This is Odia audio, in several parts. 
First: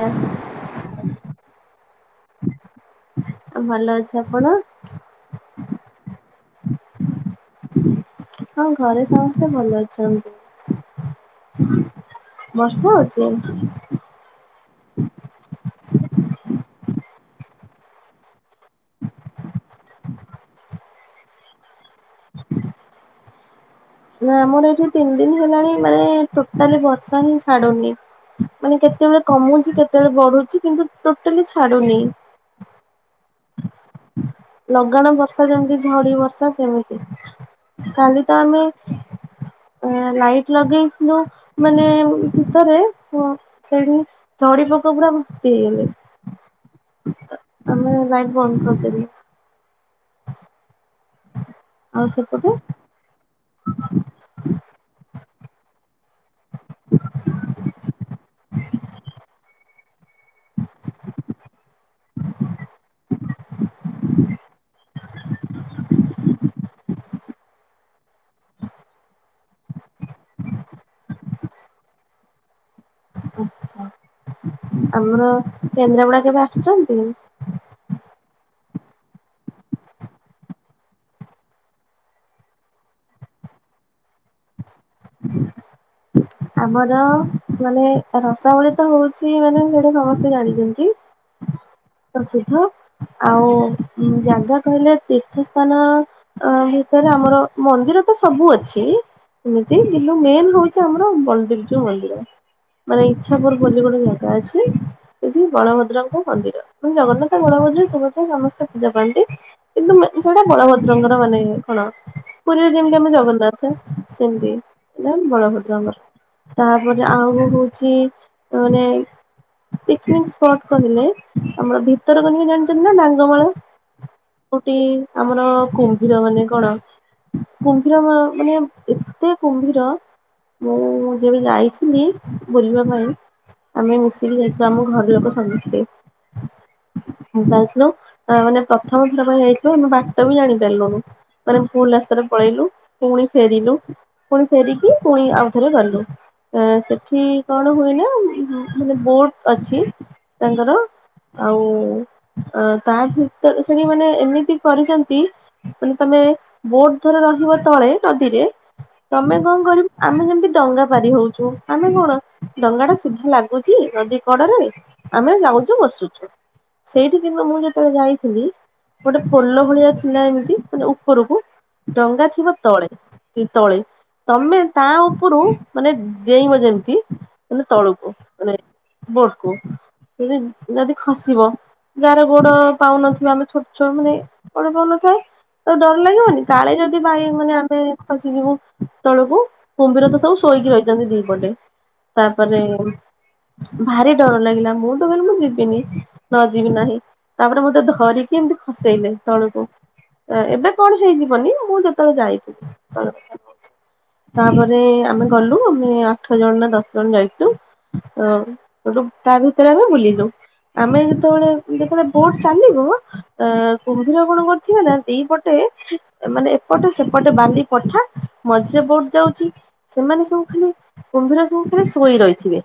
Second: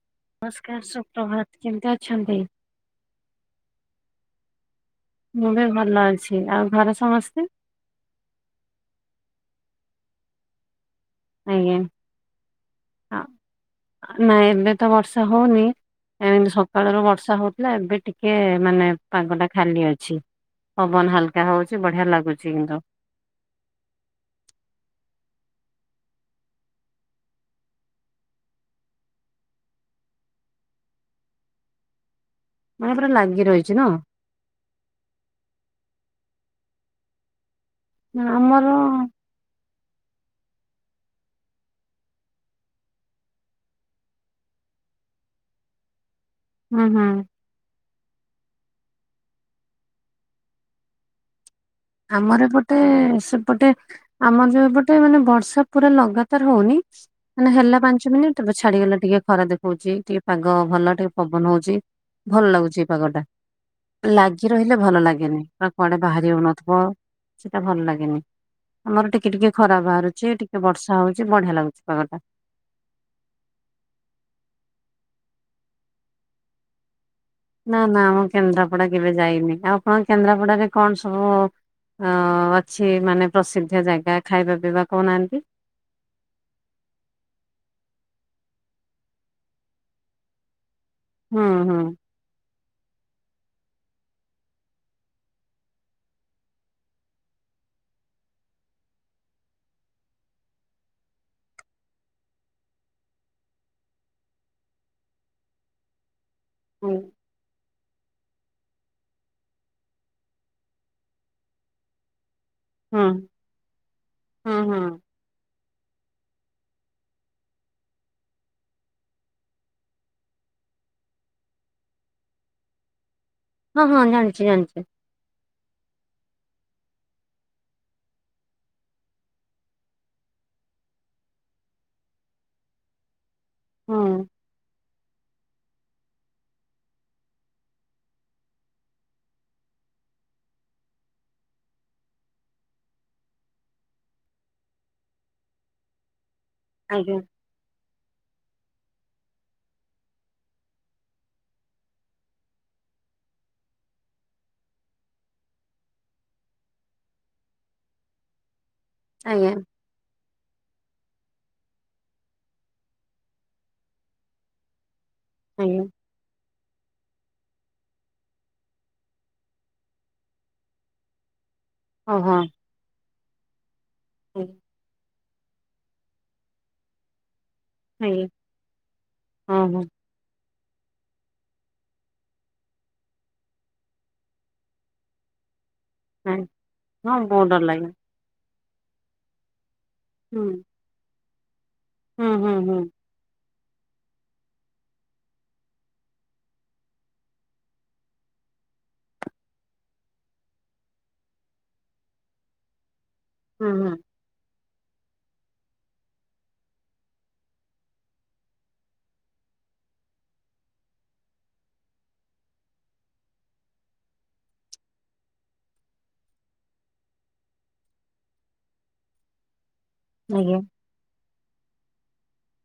ଆଃ। ନମସ୍କାର ସୁପ୍ରଭାତ କେମତି ଅଛନ୍ତି? ଭଲ ଅଛି ଆପଣ? ମୁଁ ବି ଭଲ ଅଛି ଆଉ ଘରେ ସମସ୍ତେ? ହଁ ଘରେ ସମସ୍ତେ ଭଲ ଅଛନ୍ତି। ଆଜ୍ଞା ବର୍ଷା ହଉଛି? ନାଇଁ ଏବେ ତ ବର୍ଷା ହଉନି। ଏ ଏମିତି ସକାଳ ର ବର୍ଷା ହଉଥିଲା ଏବେ ଟିକେ ମାନେ ପାଗ ଟା ଖାଲି ଅଛି। ପବନ ହାଲକା ହଉଛି ବଢିଆ ଲାଗୁଛି କିନ୍ତୁ। ନା ଆମର ଏଇଠି ତିନି ଦିନ ହେଲାଣି ମାନେ ଟୋଟାଲି ବର୍ଷା ହିଁ ଛାଡୁନି। ମାନେ କେତେବେଳେ କମଉଛି କେତେବେଳେ ବଢୁଛି କିନ୍ତୁ ଟୋଟାଲି ଛାଡୁନି। ମାନେ ପୁରା ଲାଗି ରହିଛି ନା? ଲଗାଣ ବର୍ଷା ଯେମିତି ଝଡି ବର୍ଷା ସେମିତି କାଲି ତ ଆମେ ଆମର ଲାଇଟ ଲଗେଇଥିଲୁ ମାନେ ଭିତରେ ସେଇ ଚଡି ପୋକ ପୁରା [unintelligible] ହୁଁ ହୁଁ। ଆମେ ଲାଇଟ ବନ୍ଦ କରିଦେଲୁ। ଆଉ ଆମର ସେପଟେ ଏପଟେ ସେପଟେ ଆମର ଯୋଉ ଏପଟେ ମାନେ ବର୍ଷା ପୁରା ଲଗାତାର ହଉନି। ମାନେ ହେଲା ପାଞ୍ଚ ମିନିଟ ଛାଡିଗଲା ଟିକେ ଖରା ଦେଖଉଛି ଟିକେ ପାଗ ଭଲ ଟିକେ ପବନ ହଉଛି। ଭଲ ଲାଗୁଛି ଏଇ ପାଗ ଟା ଲାଗି ରହିଲେ ଭଲ ଲାଗେନି କ କୁଆଡେ ବାହାରି ହଉନ ହଁ ସେଟା ଭଲ ଲାଗେନି। ଆମର ଟିକେ ଟିକେ ଖରା ବାହାରୁଛି ଟିକେ ବର୍ଷା ହଉଛି ବଢିଆ ଲାଗୁଛି ପାଗ ଟା [inaudible] ଆମର କେନ୍ଦ୍ରାପଡା କେବେ ଆସୁଛନ୍ତି? ନା ନା ମୁଁ କେନ୍ଦ୍ରାପଡା କେବେ ଯାଇନି? ଆଉ କଣ କେନ୍ଦ୍ରାପଡାରେ କଣ? ସବୁ ହଁ ଅଛି ମାନେ ପ୍ରସିଦ୍ଧ ଜାଗା ଖାଇବା ପିଇବା କହୁନାହାନ୍ତି? ଆମର ମାନେ ରସାବଳୀ ତ ହଉଛି, ମାନେ ସେଇଟା ସମସ୍ତେ ଜାଣିଛନ୍ତି? ହୁଁ ହୁଁ। ପ୍ରସିଦ୍ଧ ଆଉ ଜାଗା କହିଲେ ତୀର୍ଥ ସ୍ଥାନ ଅ ସେଥର ଆମର ମନ୍ଦିର ତ ସବୁ ଅଛି। ନ୍ତୁ ମେନ ରହୁଛି ଆମର ବଲଦେପ ଯୋଉ ମନ୍ଦିର। ମାନେ ଇଚ୍ଛାପୁର ବୋଲି ଗୋଟେ ଜାଗା ଅଛି ସେଠି ବଳଭଦ୍ରଙ୍କ ହୁଁ ମନ୍ଦିର ଜଗନ୍ନାଥ ବଳଭଦ୍ର ସୁଭଦ୍ରା ସମସ୍ତେ ପୂଜା ପାଆନ୍ତି। କିନ୍ତୁ ସେଇଟା ବଳଭଦ୍ରଙ୍କର ମାନେ କଣ ପୁରୀରେ ଯେମିତି ହୁଁ ଆମେ ଜଗନ୍ନାଥ ହୁଁ ସେମିତି। ହୁଁ ବଳଭଦ୍ରଙ୍କର ତାପରେ ଆଉ ହଉଛି ମାନେ ପିକନିକ ସ୍ପଟ କହିଲେ ଆମର ଭିତରକନିକା ଜାଣିଥିଲ ନା ଡାଙ୍ଗମାଳ? ହଁ ହଁ ଜାଣିଛି କୋଉଠି ଜାଣିଛି। ଆମର କୁମ୍ଭୀର ମାନେ କଣ କୁମ୍ଭୀର ମାନେ ଏତେ କୁମ୍ଭୀର ମୁଁ ଯବେ ଯାଇଥିଲି ବୁଲିବା ପାଇଁ। ଆମେ ହୁଁ ମିଶିକି ଯାଇଥିଲୁ ଆମ ଘର ଲୋକ ସମୀସ୍ତେ। ଯାଇ ମାନେ ପ୍ରଥମର ପାଇଁ ଯାଇଥିଲୁ ଆମେ ବାଟ ବି ଜାଣିପାରିଲୁନ। ଆମେ ଭୁଲ ରାସ୍ତାରେ ପଳେଇଲୁ ପୁଣି ଫେରିଲୁ। ପୁଣି ଫେରିକି ପୁଣି ଆଉଥରେ ଗଲୁ ଏ ଆଜ୍ଞା। ସେଠି କଣ ହୁଏନା ମାନେ ବୋଟ ଅଛି ତାଙ୍କର ଆଉ ତା ଭିତରେ ସେଠି ମାନେ ଏମିତି କରିଛନ୍ତି ମାନେ ତମେ ବୋଟ ଧର ରହିବ ତଳେ ନଦୀରେ ତମେ ଆଜ୍ଞା କଣ କରିବ ଆମେ ଯେମିତି ଡଙ୍ଗା ପାରିହଉଛୁ, ଆମେ କଣ ଡଙ୍ଗାଟା ସିଧା ଲାଗୁଚି ନଦୀ କଡରେ। ଆମେ ଯାଉଛୁ ଆଜ୍ଞା ବସୁଛୁ, ସେଇଠିକି ମୁଁ ଯେତେବେଳେ ଯାଇଥିଲି ଗୋଟେ ପୋଲ ଭଳିଆ ଥିଲା ଏମିତି ମାନେ ଉପରକୁ ଓହୋ ଡଙ୍ଗା ଥିବ ତଳେ। କି ତଳେ ଆଜ୍ଞା ତମେ ତା ଉପରୁ ମାନେ ଡେଇଁବ ଯେମିତି ମାନେ ତଳକୁ ଆଜ୍ଞା ମାନେ ବୋଟକୁ ଓହୋ ଯ-ଯଦି ଖସିବ। ଯାହାର ଗୋଡ ପାଉନଥିବ, ଆମେ ଛୋଟ ଛୁଆମାନେ ଗୋଡ ପାଉନଥାଏ ତ ଡର ଲାଗିବନି ଆଜ୍ଞା। କାଳେ ଯଦି ହଁ ବାଇ ବହୁତ ମାନେ ଡର ଆମେ ଲାଗେ ଖସିଯିବୁ ତଳକୁ। କୁମ୍ଭୀର ତ ସବୁ ହୁଁ ଶୋଇକି ରହିଛନ୍ତି ଦିପଟେ ହୁଁ ହୁଁ ତାପରେ ହୁଁ ଭାରି ଡର ଲାଗିଲା, ମୁଁ ତ କହିଲି ମୁଁ ଯିବିନି ନ ଯିବି ନାହିଁ। ତାପରେ ମତେ ଧରିକି ଏମିତି ଖସେଇଲେ ତଳକୁ। ଏବେ କଣ ହେଇଯିବନି, ମୁଁ ଯେତେବେଳେ ଯାଇଥିଲି ସେତେ ହୁଁ ହୁଁ। ତାପରେ ଆମେ ଗଲୁ ଆମେ ଆଠ ଜଣ ନା ଦଶ ଜଣ ଯାଇଛୁ ସେଠୁ ତା ଭିତରେ ଆମେ ବୁଲିଲୁ, ଆମେ ଯେତେବେଳେ ଦେଖିଲୁ ବୋଟ ଚାଲିବ ଅ କୁମ୍ଭୀର କଣ କରିଥିବେ ନା ଦିପଟେ ମାନେ ଏପଟେ ସେପଟେ ବାଲି ପଠା ମଝିରେ ବୋଟ୍ ଯାଉଛି ସେମାନେ ସବୁ ଆଜ୍ଞା କିଏ? କୁମ୍ଭୀର ସବୁ ପୁରା ଶୋଇ ରହିଥିବେ।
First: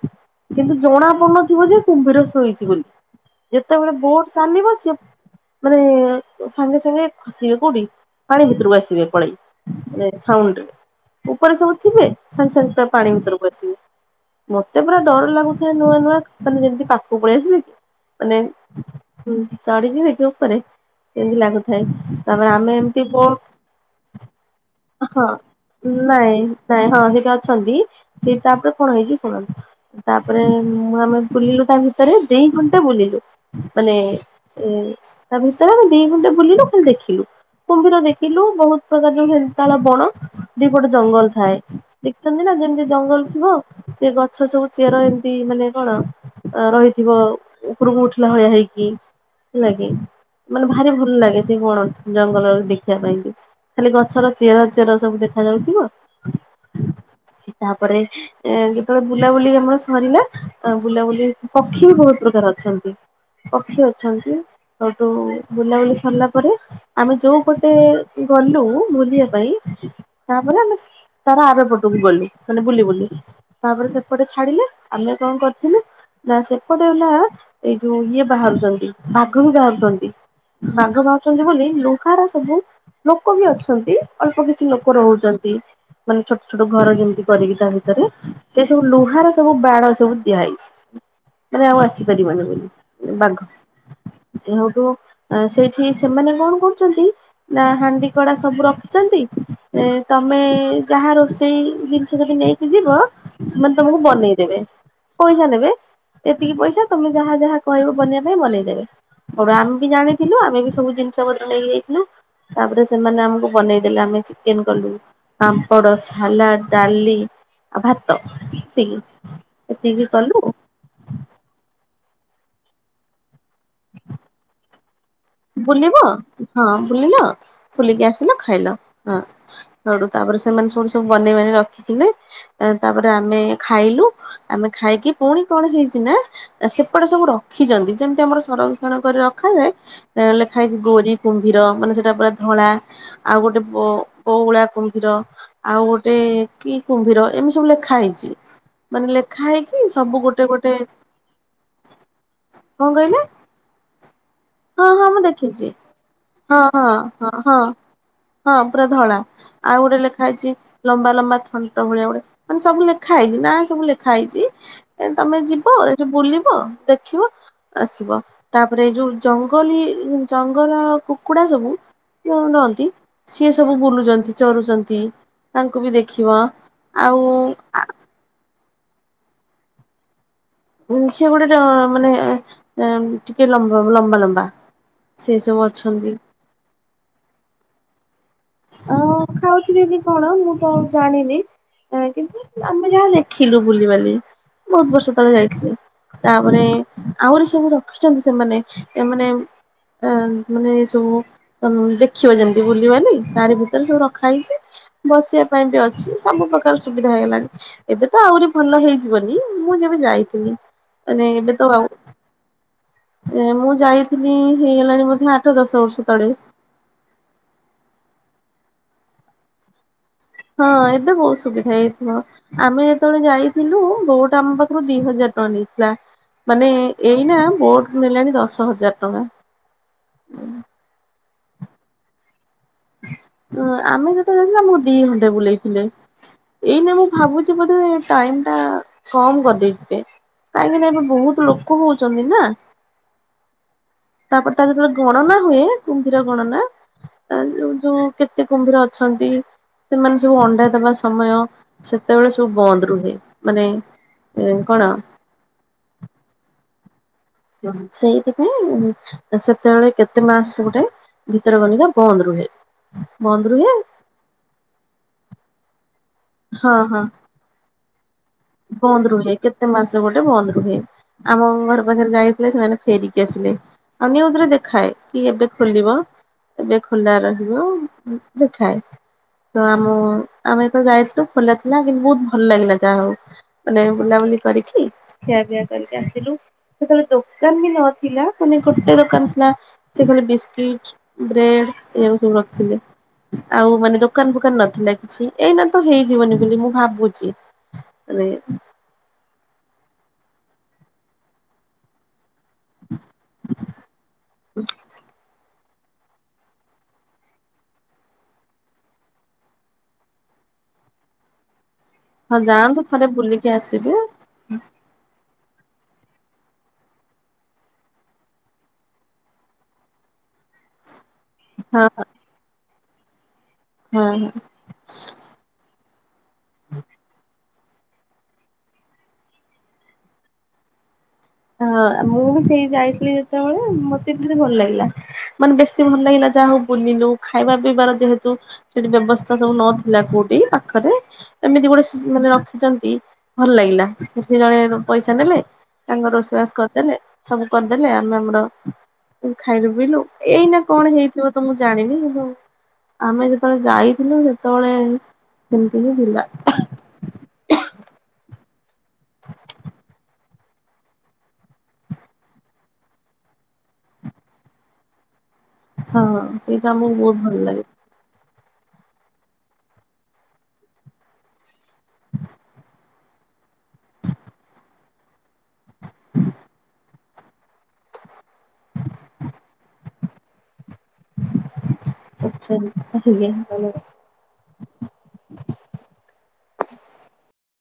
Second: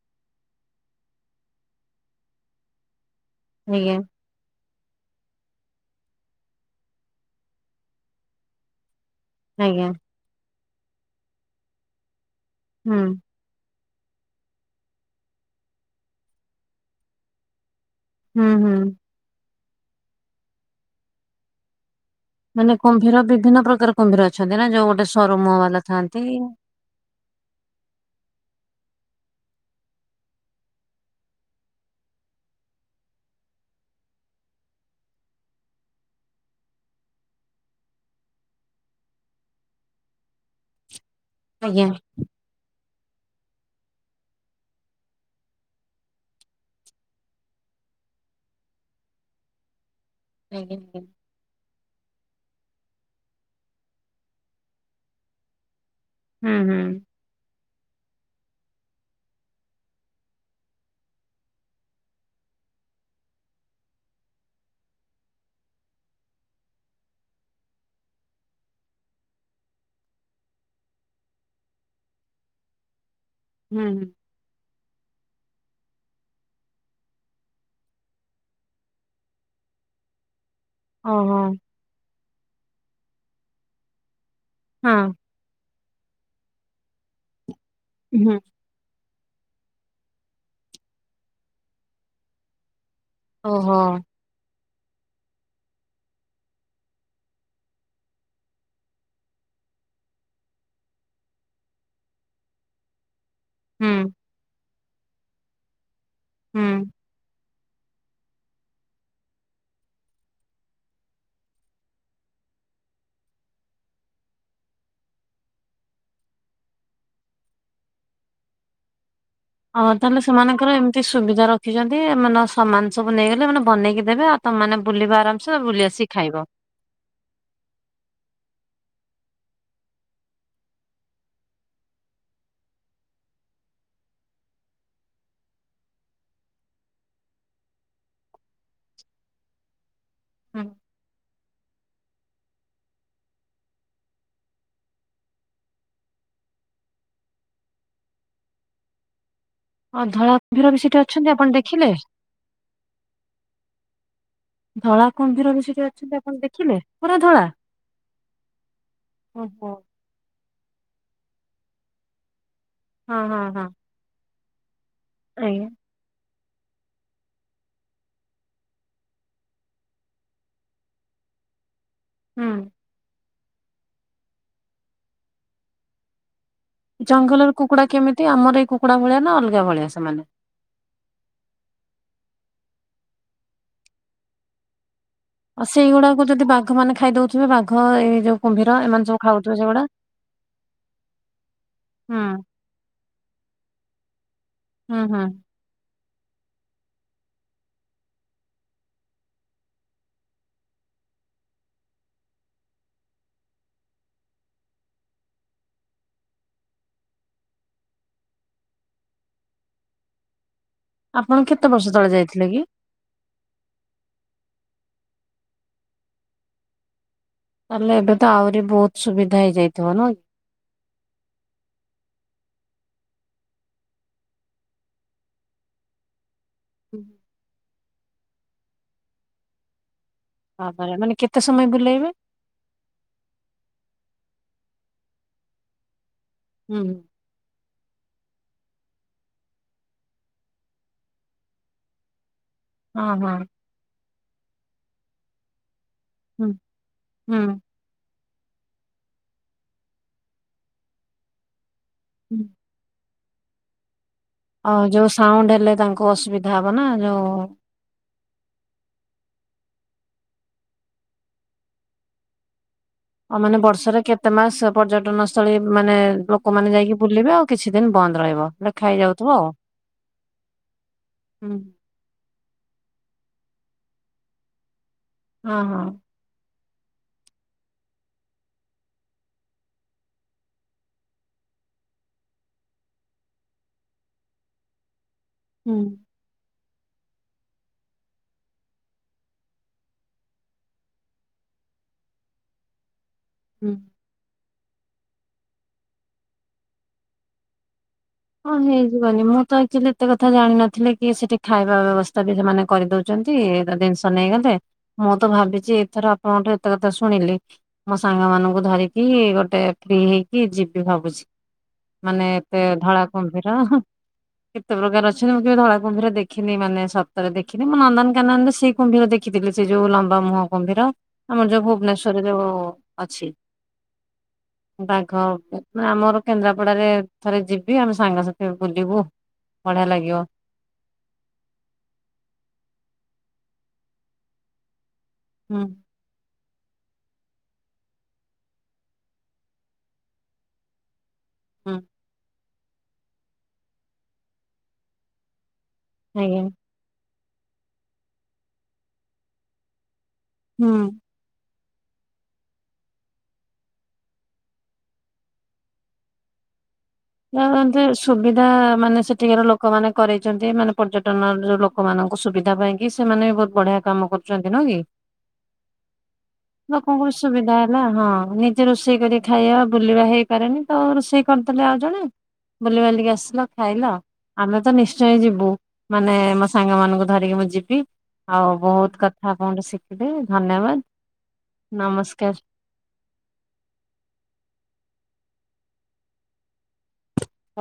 କିନ୍ତୁ ଜଣା ପଡୁନଥିବ ଯେ କୁମ୍ଭୀର ଶୋଇଛି ବୋଲି, ଯେତେବେଳେ ଆଜ୍ଞା। ବୋଟ ଚାଲିବ ସିଏ ମାନେ ସାଙ୍ଗେ ସାଙ୍ଗେ ଖସିବେ କୋଉଠି ପାଣି ଭିତରକୁ ଆସିବେ ପଳେଇ। ଆଜ୍ଞା। ମାନେ ଉପରେ ସବୁ ଥିବେ ସାଙ୍ଗେ ସାଙ୍ଗେ ତା ହୁଁ ପାଣି ଭିତରକୁ ମତେ ପୁରା ଡର ଲାଗୁଥାଏ ନୂଆ ନୂଆ ମାନେ ଯେମିତି ପାଖକୁ ପଳେଇ ଆସିବେ କି? ମାନେ ହୁଁ ହୁଁ। ଚଢ଼ି ଯିିବେ କି ଉପରେ ଯେମିତି ଲାଗୁଥାଇ। ମାନେ କୁମ୍ଭୀର ବିଭିନ୍ନ ପ୍ରକାର କୁମ୍ଭୀର ଅଛନ୍ତି ନା ଯୋଉ ଗୋଟେ ହଁ ସରୁ ମୁହ ବାଲା ଥାନ୍ତି। ନାଇଁ ନାଇଁ ହଁ ଦିଇଟା ଅଛନ୍ତି ସେ ତାପରେ କଣ ହେଇଛି ଶୁଣନ୍ତୁ। ତାପରେ ଆମେ ବୁଲିଲୁ ତା ଭିତରେ ଦି ଘଣ୍ଟା ବୁଲିଲୁ ମାନେ ଏ ତା ଭିତରେ ଆମେ ଦି ଘଣ୍ଟା ବୁଲିଲୁ ଖାଲି ଦେଖିଲୁ। କୁମ୍ଭୀର ଦେଖିଲୁ ବହୁତ ପ୍ରକାର ଯୋଉ ହେନ୍ତାଳ ବଣ ଦୀପଟେ ଜଙ୍ଗଲ ଥାଏ ଆଜ୍ଞା ଦେଖିଛନ୍ତି ନା? ନଁ ନା ଯେମିତି ଜଙ୍ଗଲ ଥିବ ସେ ଗଛ ସବୁ ଚେର ଏମିତି ମାନେ କଣ ରହିଥିବ ଉପରକୁ ଉଠିଲା ଭଳିୟା ହେଇକି ହେଲାକି। ମାନେ ଆଜ୍ଞା ଭାରି ଆଜ୍ଞା ଭଲ ଲାଗେ ସେ ଗୁଣ ଜଙ୍ଗଲ ଦେଖିବା ପାଇଁ କି ଖାଲି ଗଛର ଚେରା ଚେର ସବୁ ଦେଖାଯାଉଥିବ। ହୁଁ ହୁଁ। ତାପରେ ଏ ଯେତେବେଳେ ବୁଲାବୁଲି ଆମର ସରିଲା ଆ ବୁଲାବୁଲି, ପକ୍ଷୀ ବି ବହୁତ ପ୍ରକାର ଅଛନ୍ତି। ପକ୍ଷୀ ଅଛନ୍ତି। ସେଠୁ ବୁଲାବୁଲି ସରିଲା ପରେ, ଆମେ ଯୋଉ ପଟେ ଗଲୁ ବୁଲିବାକୁ ତାରି ପାଇଁ ତା ପରେ ତାର ଆର ପଟକୁ ଗଲୁ ମାନେ ବୁଲି ବୁଲି ହୁଁ ତାପରେ ହୁଁ ସେପଟେ ଛାଡିଲେ ଆମେ କଣ କରିଥିଲୁ? ନା ସେପଟେ ନା ଏଇ ଯୋଉ ଇଏ ବାହାରୁଛନ୍ତି ବାଘ ବି ବାହାରୁଛନ୍ତି। ବାଘ ଓହୋ ବାହାରୁଛନ୍ତି ବୋଲି ଲୁହା ର ସବୁ ଲୋକ ବି ଅଛନ୍ତି ଅଳ୍ପ କିଛି କିଛି ଲୋକ ହଁ। ରହୁଛନ୍ତି, ମାନେ ଛୋଟ ଛୋଟ ଘର ଯେମିତି କରିକି ତା ଭିତରେ ହୁଁ। ସେ ସବୁ ଲୁହାର ସବୁ ବାଡ ସବୁ ଦିଆହେଇଛି, ତାରେ ଆଉ ଆସିପାରିବନି ବୋଲି। ବାଘ। ଓହୋ ଏ ହଉଠୁ, ସେଇଠି ସେମାନେ କଣ କରୁଚନ୍ତି, ନା ହାଣ୍ଡି କଡା ସବୁ ରଖି ଚନ୍ତି, ଇଁ ତମେ ଯାହା ରୋଷେଇ ଜିନିଷ ଯଦି ନେଇକି ଯିବ ସେମାନେ ହୁଁ ତମକୁ ବନେଇଦେବେ। ପଇସା ନେବେ, ଏତିକି ହୁଁ। ପଇସା ତମେ ଯାହା ଯାହା କହିବ ବନେଇବା ପାଇଁ ବନେଇଦେବେ। ସୋଉଟୁ ଆମେ ବି ଜାଣିଥିଲୁ, ଆମେ ବି ସବୁ ଜିନିଷ ପତ୍ର ନେଇକି ଯାଇଥିଲୁ। ତାପରେ ସେମାନେ ଆମକୁ ବନେଇଦେଲେ ଆମେ ଚିକେନ କଲୁ। ପାମ୍ପଡ, ସାଲାଡ, ଡାଲି ଆଉ ଭାତ ଏତିକି। ହଁ ଏତିକି ତାହେଲେ କଲୁ ସେମାନଙ୍କର ଏମତି ସୁବିଧା ରଖିଛନ୍ତି, ଏମାନଙ୍କ ସାମାନ ସବୁ ନେଇଗଲେ ମାନେ ବନେଇକି ଦେବେ ଆଉ ତମେମାନେ ବୁଲିବା ଆରାମ ବୁଲିବ, ହଁ ବୁଲିଲ, ବୁଲିକି ଆସିଲ ଖାଇଲ। ହଁ। ସୋଉଟୁ ତାପରେ ସେମାନେ ସବୁଠୁ ସବୁ ବନେଇ ବାନେଇ ରଖିଥିଲେ, ଏ ତାପରେ ଆମେ ଖାଇଲୁ ଆମେ ଖାଇକି ପୁଣି କଣ ହେଇଛି ନା ସେପଟେ ସବୁ ରଖିଛନ୍ତି। ଯେମତି ଆମର ସଂରକ୍ଷଣ କରି ରଖାଯାଏ, ଏ ଲେଖା ହୁଁ। ହେଇଛି ଗୋରି କୁମ୍ଭୀର, ମାନେ ସେଇଟା ପୁରା ଧଳା ଆଉ ଗୋଟେ ବ-ବଉଳା କୁମ୍ଭୀର ଆଉ ଗୋଟେ କି କୁମ୍ଭୀର, ଏମତି ସବୁ ଲେଖା ହେଇଛି। ମାନେ ଲେଖା ହେଇ ହଁ ଧଳା କୁମ୍ଭୀର ବି ସେଠି ଅଛନ୍ତି ଆପଣ ଦେଖିଲେ? କଣ କହିଲେ? ହଁ ଧଳା ହଁ, ମୁଁ କୁମ୍ଭୀର ବି ଦେଖିଛି। ସେଠି ଅଛନ୍ତି ଆପଣ ଦେଖିଲେ ପୁରା ଧଳା? ହଁ-ହଁ-ହଁ-ହଁ। ହଁ ପୁରା ଧଳା। ଓହୋ ଆଉ ଗୋଟେ ଲେଖା ହେଇଛି ଲମ୍ବା ଲମ୍ବା ଥଣ୍ଟ ଭଳିଆ ଗୋଟେ ମାନେ ସବୁ ଲେଖା ହଁ ହେଇଛି, ହଁ ନାଁ ହଁ ସବୁ ଲେଖା ହେଇଛି ଏ ତମେ ଯିବ, ଆଜ୍ଞା ଏଇଠି ବୁଲିବ, ଦେଖିବ, ଆସିବ। ତାପରେ ଏଇ ଯୋଉ ଜଙ୍ଗଲୀ, ଜଙ୍ଗଲ କୁକୁଡ଼ା ସବୁ ଯୋଉ ହୁଁ। ରଅନ୍ତି ସିଏ ସବୁ ବୁଲୁଚନ୍ତି, ଚରୁଚନ୍ତି, ତାଙ୍କୁ ବି ଦେଖିବ ଆଉ ଜଙ୍ଗଲର କୁକୁଡା କେମିତି? ଆମର ଏଇ କୁକୁଡା ଭଳିଆ ନା ଅଲଗା ଭଳିଆ ସେମାନେ? ସିଏ ଗୋଟେ ଟ ମାନେ ଏଁ ଟିକେ ଲମ୍ବ ଲମ୍ବା ଲମ୍ବା। ସେ ସବୁ ଆଉ ଅଛନ୍ତି। ସେଇଗୁଡାକୁ ଯଦି ବାଘ ମାନେ ଖାଇ ଦଉଥିବେ, ବାଘ ଏଇ ଯୋଉ କୁମ୍ଭୀର ଏମାନେ ହଁ ସବୁ ଖାଉଥିବେ ସେଗୁଡା। କି କଣ? ମୁଁ ତ ଆଉ ଜାଣିନି, ହୁଁ କିନ୍ତୁ ଆମେ ଯାହା ଦେଖିଲୁ ବୁଲିିବାଲିକି। ବହୁତ ହୁଁ ବର୍ଷ ହୁଁ। ତଳେ ଯାଇଥିଲି। ତାପରେ ଆହୁରି ସବୁ ରଖିଛନ୍ତି ସେମାନେ, ଏ ମାନେ ଆ ମାନେ ଏ ସବୁ ଅ ଦେଖିବ ଯେମତି ବୁଲିବାଲି ତାରି ଭିତରେ ସବୁ ରଖା ହେଇଛି, ବସିଆ ପାଇଁ ବି ଅଛି, ସବୁ ପ୍ରକାର ସୁବିଧା ହେଇଗଲାଣି। ଏବେ ତ ଆହୁରି ଭଲ ହେଇଯିବନି, ମୁଁ ଯେବେ ଯାଇଥିଲି ମାନେ ଆପଣ ଏବେ କେତେ ତ ବର୍ଷ ଆଉ ତଳେ ଯାଇଥିଲେ କି? ଏ ମୁଁ ଯାଇଥିଲି ହେଇଗଲାଣି ବୋଧେ ଆଠ ଦଶ ବର୍ଷ ତଡେ। ତାହେଲେ ଏବେ ତ ଆହୁରି ବହୁତ ସୁବିଧା ହେଇଯାଇଥିବ ନୁହଁ ହଁ ଏବେ ବହୁତ ସୁବିଧା ହେଇଯାଇଥିବ। ଆମେ ଯେତେବେଳେ ଯାଇଥିଲୁ ବୋଟ୍ ଆମ ପାଖରୁ ଦି ହଜାର ଟଙ୍କା ନେଇଥିଲା। ମାନେ ହୁଁ। ଏ-ଏଇନା ବୋଟ ନେଲାଣି ଦଶ ହଜାର ଟଙ୍କା। ବାବାରେ, ମାନେ କେତେ ସମୟ ବୁଲେଇବେ? ହଁ ଆମେ ଯେତେବେଳେ ଯାଇଥିଲୁ ଆମକୁ ଦି ଘଣ୍ଟା ବୁଲେଇଥିଲେ। ହୁଁ ଏଇନେ ମୁଁ ଭାବୁଛି ଛି ବୋଧେ ଟାଇମଟା କମ କରିଦେଇଥିବେ। କାହିଁକିନା ଏବେ ବହୁତ ଲୋକ ହଉଛନ୍ତି ନା। ହଁ ହଁ। ତାପରେ ତାର ଯେତେବେଳେ ଗଣନା ହୁଏ, କୁମ୍ଭୀର ହୁଁ ଗଣନା ହୁଁ। ଯୋଉ ଯୋଉ କେତେ କୁମ୍ଭୀର ଅଛନ୍ତି, ସେମାନେ ସବୁ ଅଣ୍ଡା ଦବା ସମୟ ସେତେବେଳେ ହୁଁ। ସବୁ ବନ୍ଦ ରୁହେ। ମାନେ ଅ କଣ ଯୋଉ ସାଉଣ୍ଡ ହେଲେ ତାଙ୍କୁ ଅସୁବିଧା ହବ ନା, ଯୋଉ ସେତେବେଳେ କେତେ ମାସ୍‌ ଗୋ? ଭିତର କନିକା ବନ୍ଦ୍ ରୁହେ। ଆଉ ବନ୍ଦ ମାନେ ରୁହେ ବର୍ଷରେ କେତେ ମାସ୍‌? ପର୍ଯ୍ୟଟନ ସ୍ଥଳୀ ମାନେ, ଲୋକମାନେ ଯାଇକି ବୁଲିବେ ଆଉ। କିଛି ଦିନ୍‌ ବନ୍ଦ୍ ରହିବ। ଲେଖା ବନ୍ଦ୍ ହେଇଯାଉଥିବ ରୁହେ। ଆଉ। କେତେ ମାସ ଗୋଟେ ବନ୍ଦ ରୁହେ? ଆମ ହୁଁ। ଘର ଯାଇଥିଲେ, ସେମାନେ ଫେରିକି ଆସିଲେ। ଆଉ ନିଉଜ୍‌ ରେ ଦେଖାଏ, କି ଏବେ ହଁ ହଁ। ଖୋଲିବ। ଏବେ ଖୋଲା ରହିବ, ଦେଖାଏ। ଆମେ ଯେ ଯାଇଥିଲୁ ଖୋଲା ଥିଲା। କିନ୍ତୁ ବହୁତ୍ ଭଲ୍ ଲାଗିଲା, ଯା ହଉ। ମାନେ ବୁଲାବୁଲି କରିକି, ଖିଆ ପିଆ ହୁଁ କରିକି ଆସିଲୁ। ସେତେବେଳେ ଦୋକାନ ବି ନଥିଲା, ମାନେ ଗୋଟେ ଦୋକାନ୍‌ ଥିଲା। ସେ ବିସ୍କିଟ୍ ବ୍ରେଡ----ସବୁ ରଖ୍ ଥିଲେ। ହୁଁ। ଆଉ ମାନେ ଦୋକାନ୍‌ ଫୋକାନ୍‌ ନଥିଲା କିଛି। ଏଇନା ତ ହେଇଯିବନି, ବୋଲି ମୁଁ ଭାବୁଚି। [inaudible] ହଁ! ହେଇଯିବନି, ମୁଁ ତ ଆକ୍ଚୋଲି ଏତେ କଥା ଜାଣିନଥିଲି। କି ସେଟି ଖାଇବା ବ୍ୟବସ୍ଥା ସେମାନେ କରି ଦଉଚନ୍ତି, ଦିନିଷ୍ ନେଇଗଲେ। ମୁଁ ତ ଭାବିଚି ଏଥର ତମଠୁ ଏତେ କଥା ଶୁଣିଲି। ମୋ ସାଙ୍ଗମାନଙ୍କୁ ଧରିକି, ଗୋଟେ ଫ୍ରି ହେଇକି ଯିବି ଭାବୁଚି। ମାନେ, ହଁ ଏତେ ଯାଆନ୍ତୁ ଧଳା ଥରେ ବୁଲିକି କୁମ୍ଭୀର ଆସିବେ କେତେ ପ୍ରକାର ଅଛନ୍ତି, ମୁଁ କେବେ ଧଳା କୁମ୍ଭୀର ଦେଖିନି। ମାନେ ସତରେ ଦେଖିନି, ମୁଁ ନନ୍ଦନ୍ କାନନ୍‌ ରେ କୁମ୍ଭୀର ଦେଖିଥିଲି, ସେ ଯଉ ଲମ୍ବା ମୁହଁ କୁମ୍ଭୀର। ଆମର୍ ଯ ହଁ ଭୁବ୍‌ନେଶ୍ୱରରେ ଯ ଅଛି। ବାଘ [inaudible] ଆମର କେନ୍ଦ୍ରାପଡାରେ ଥରେ ଯିବି। ଆମେ ସାଙ୍ଗ ସାଥି ବୁଲିବୁ, ବଢ଼ିଆ ଲାଗିବ। ହଁ! ମୁଁ ବି ସେଇ ଯାଇଥିଲି, ଯେତବଳେ ମତେ--ଭଲ୍‌ ଲାଗିଲା ମାନେ ହୁଁ ବେଶୀ ଭଲ୍‌ ଲାଗିଲା, ଯାହା ହଉ ବୁଲିଲୁ। ଖାଇବା ପିଇବାର, ଯେହେତୁ ସେଟି ବ୍ୟବସ୍ଥା ସବୁ ନଥିଲା କଉଟି। ପାଖରେ ଏମିତି ହୁଁ ଗୋଟେ ମାନେ ରଖିଚନ୍ତି, ଭଲ୍‌ ଲାଗିଲା। ସେଠି ଜଣେ ପଇସା ନେଲେ। ତାଙ୍କ ରୋଷେଇ ଆଜ୍ଞା ବାସ୍‌ କରିଦେଲେ। ସବୁ କରିଦେଲେ, ଆମେ ଆମର ଖାଇଲୁ ପିଇଲୁ। ଏଇନା ହୁଁ କ'ଣ ହେଇଥିବ ତ ମୁଁ ଜାଣିନି, କି ଆମେ ଯେତେବେଳେ ଯାଇଥିଲୁ, ସେତେବେଳେ ସେମ୍ତି ହିଁ ଥିଲା। ସୁବିଧା ମାନେ, ସେଠିକାର ଲୋକମାନେ କରେ ଚନ୍ତି, ମାନେ ପର୍ଯ୍ୟଟନ ଯଉ ଲୋକମାନଙ୍କୁ ସୁବିଧା ପାଇଁ କି ସେମାନେ ବହୁତ୍ ବଢିଆ କାମ କରୁଚନ୍ତି। ନୁହଁ କି? ହଁ! ସେଇଟା ଆମୁକୁ ଲୋକଙ୍କୁ ବି ବହୁତ୍ ଭଲ ସୁବିଧା ଲାଗେ। ହେଲା ହଁ! ନିଜେ ରୁଷେଇ କରି ଖାଇବା ବୁଲିବା ହେଇପାରେନି, ତ ରୁଷେଇ କରିଦେଲେ ଆ ଜଣେ, ବୁଲିିବାଲିକି ଆସ୍‌ଲ ଖାଇଲ। ଆମେ ତ ନିଶ୍ଚୟେ ଯିବୁ, ମାନେ ମୋ ସାଙ୍ଗ ମାନଙ୍କୁ ଧରିକି ମୁଁ ଯିବି। ଆଉ ବହୁତ୍ କଥା ଆପଣଙ୍କଠୁ ଶିକ୍ଲି। ଧନ୍ୟବାଦ୍‌, ନମସ୍କାର! [inaudible]